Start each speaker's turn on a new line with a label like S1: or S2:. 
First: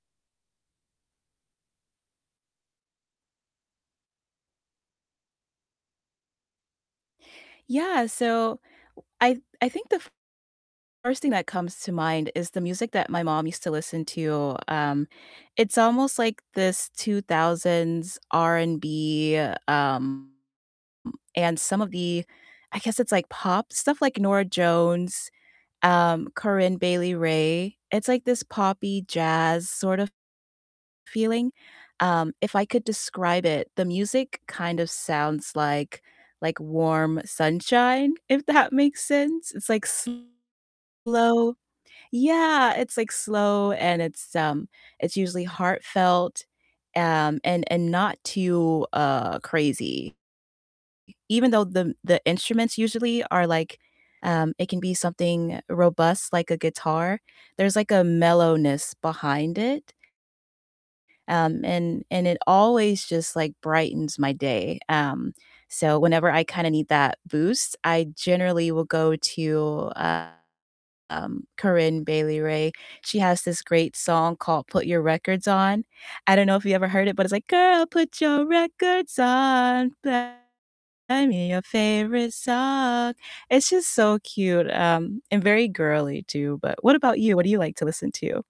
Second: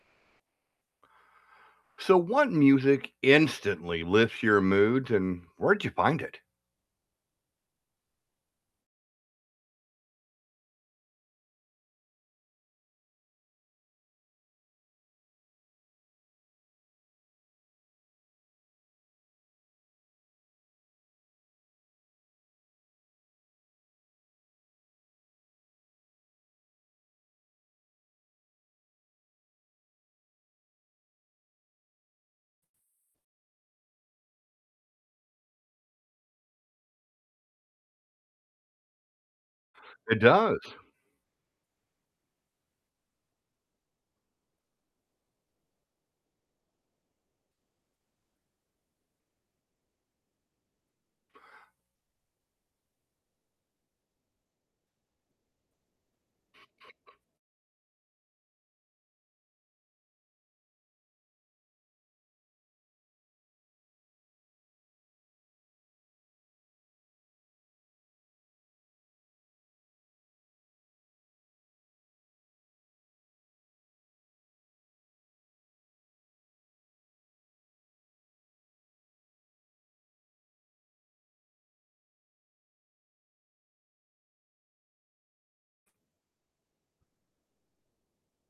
S1: So, what music instantly lifts your mood, and where'd you find it?
S2: Yeah, so I I think the f first thing that comes to mind is the music that my mom used to listen to, um, it's almost like this 2000s R&B, um, m and some of the I guess it's like pop stuff like Norah Jones, um, Corinne Bailey Rae, it's like this poppy jazz sort of feeling, um, if I could describe it, the music kind of sounds like like warm sunshine, if that makes sense. It's, like,
S1: It does.
S2: slow yeah, it's, like, slow and it's, um, it's usually heartfelt, um, and and not too, uh, crazy. Even though the the instruments usually are, like, um it can be something robust like a guitar, there's like a mellowness behind it um, and and it always just, like, brightens my day, um, so whenever I kinda need that boost, I generally will go to, uh, um, Corinne Bailey Rae, she has this great song called "Put Your Records On," I don't know if you ever heard it, but it's like, "Girl, put your records on, play me your favorite song." It's just so cute, um, and very girly too, but what about you? What do you like to listen to?